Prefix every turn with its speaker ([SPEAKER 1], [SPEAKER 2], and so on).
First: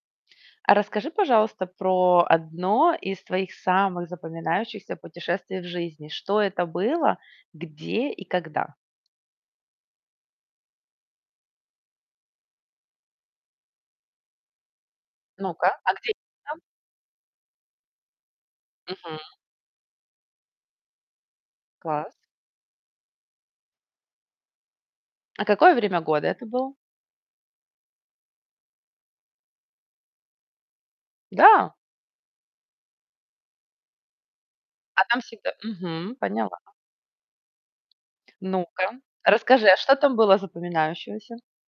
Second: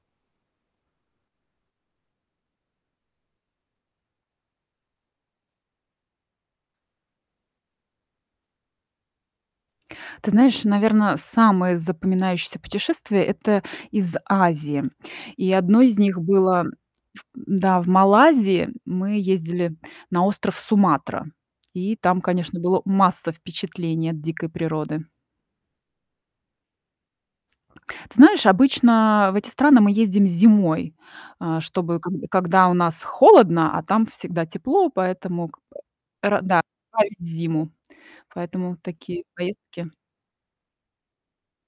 [SPEAKER 1] А расскажи, пожалуйста, про одно из твоих самых запоминающихся путешествий в жизни. Что это было, где и когда?
[SPEAKER 2] Ты знаешь, наверно, самое запоминающееся путешествие- это из Азии. И
[SPEAKER 1] Ну-ка,
[SPEAKER 2] одно
[SPEAKER 1] а
[SPEAKER 2] из
[SPEAKER 1] где
[SPEAKER 2] них
[SPEAKER 1] это там?
[SPEAKER 2] было в м да, в Малайзии
[SPEAKER 1] Мгм.
[SPEAKER 2] мы ездили на остров Суматра. И
[SPEAKER 1] Класс.
[SPEAKER 2] там, конечно, было масса впечатлений от дикой природы.
[SPEAKER 1] А какое время года это было?
[SPEAKER 2] Ты знаешь, обычно в эти страны мы ездим зимой, а,
[SPEAKER 1] Да?
[SPEAKER 2] чтобы когд когда у нас холодно, а там всегда тепло,
[SPEAKER 1] А там
[SPEAKER 2] поэтому
[SPEAKER 1] всегда
[SPEAKER 2] как бы
[SPEAKER 1] мгм,
[SPEAKER 2] ра
[SPEAKER 1] поняла.
[SPEAKER 2] да, [unintelligible] зиму. Поэтому
[SPEAKER 1] Ну-ка,
[SPEAKER 2] такие
[SPEAKER 1] расскажи, а
[SPEAKER 2] поездки.
[SPEAKER 1] что там было запоминающегося?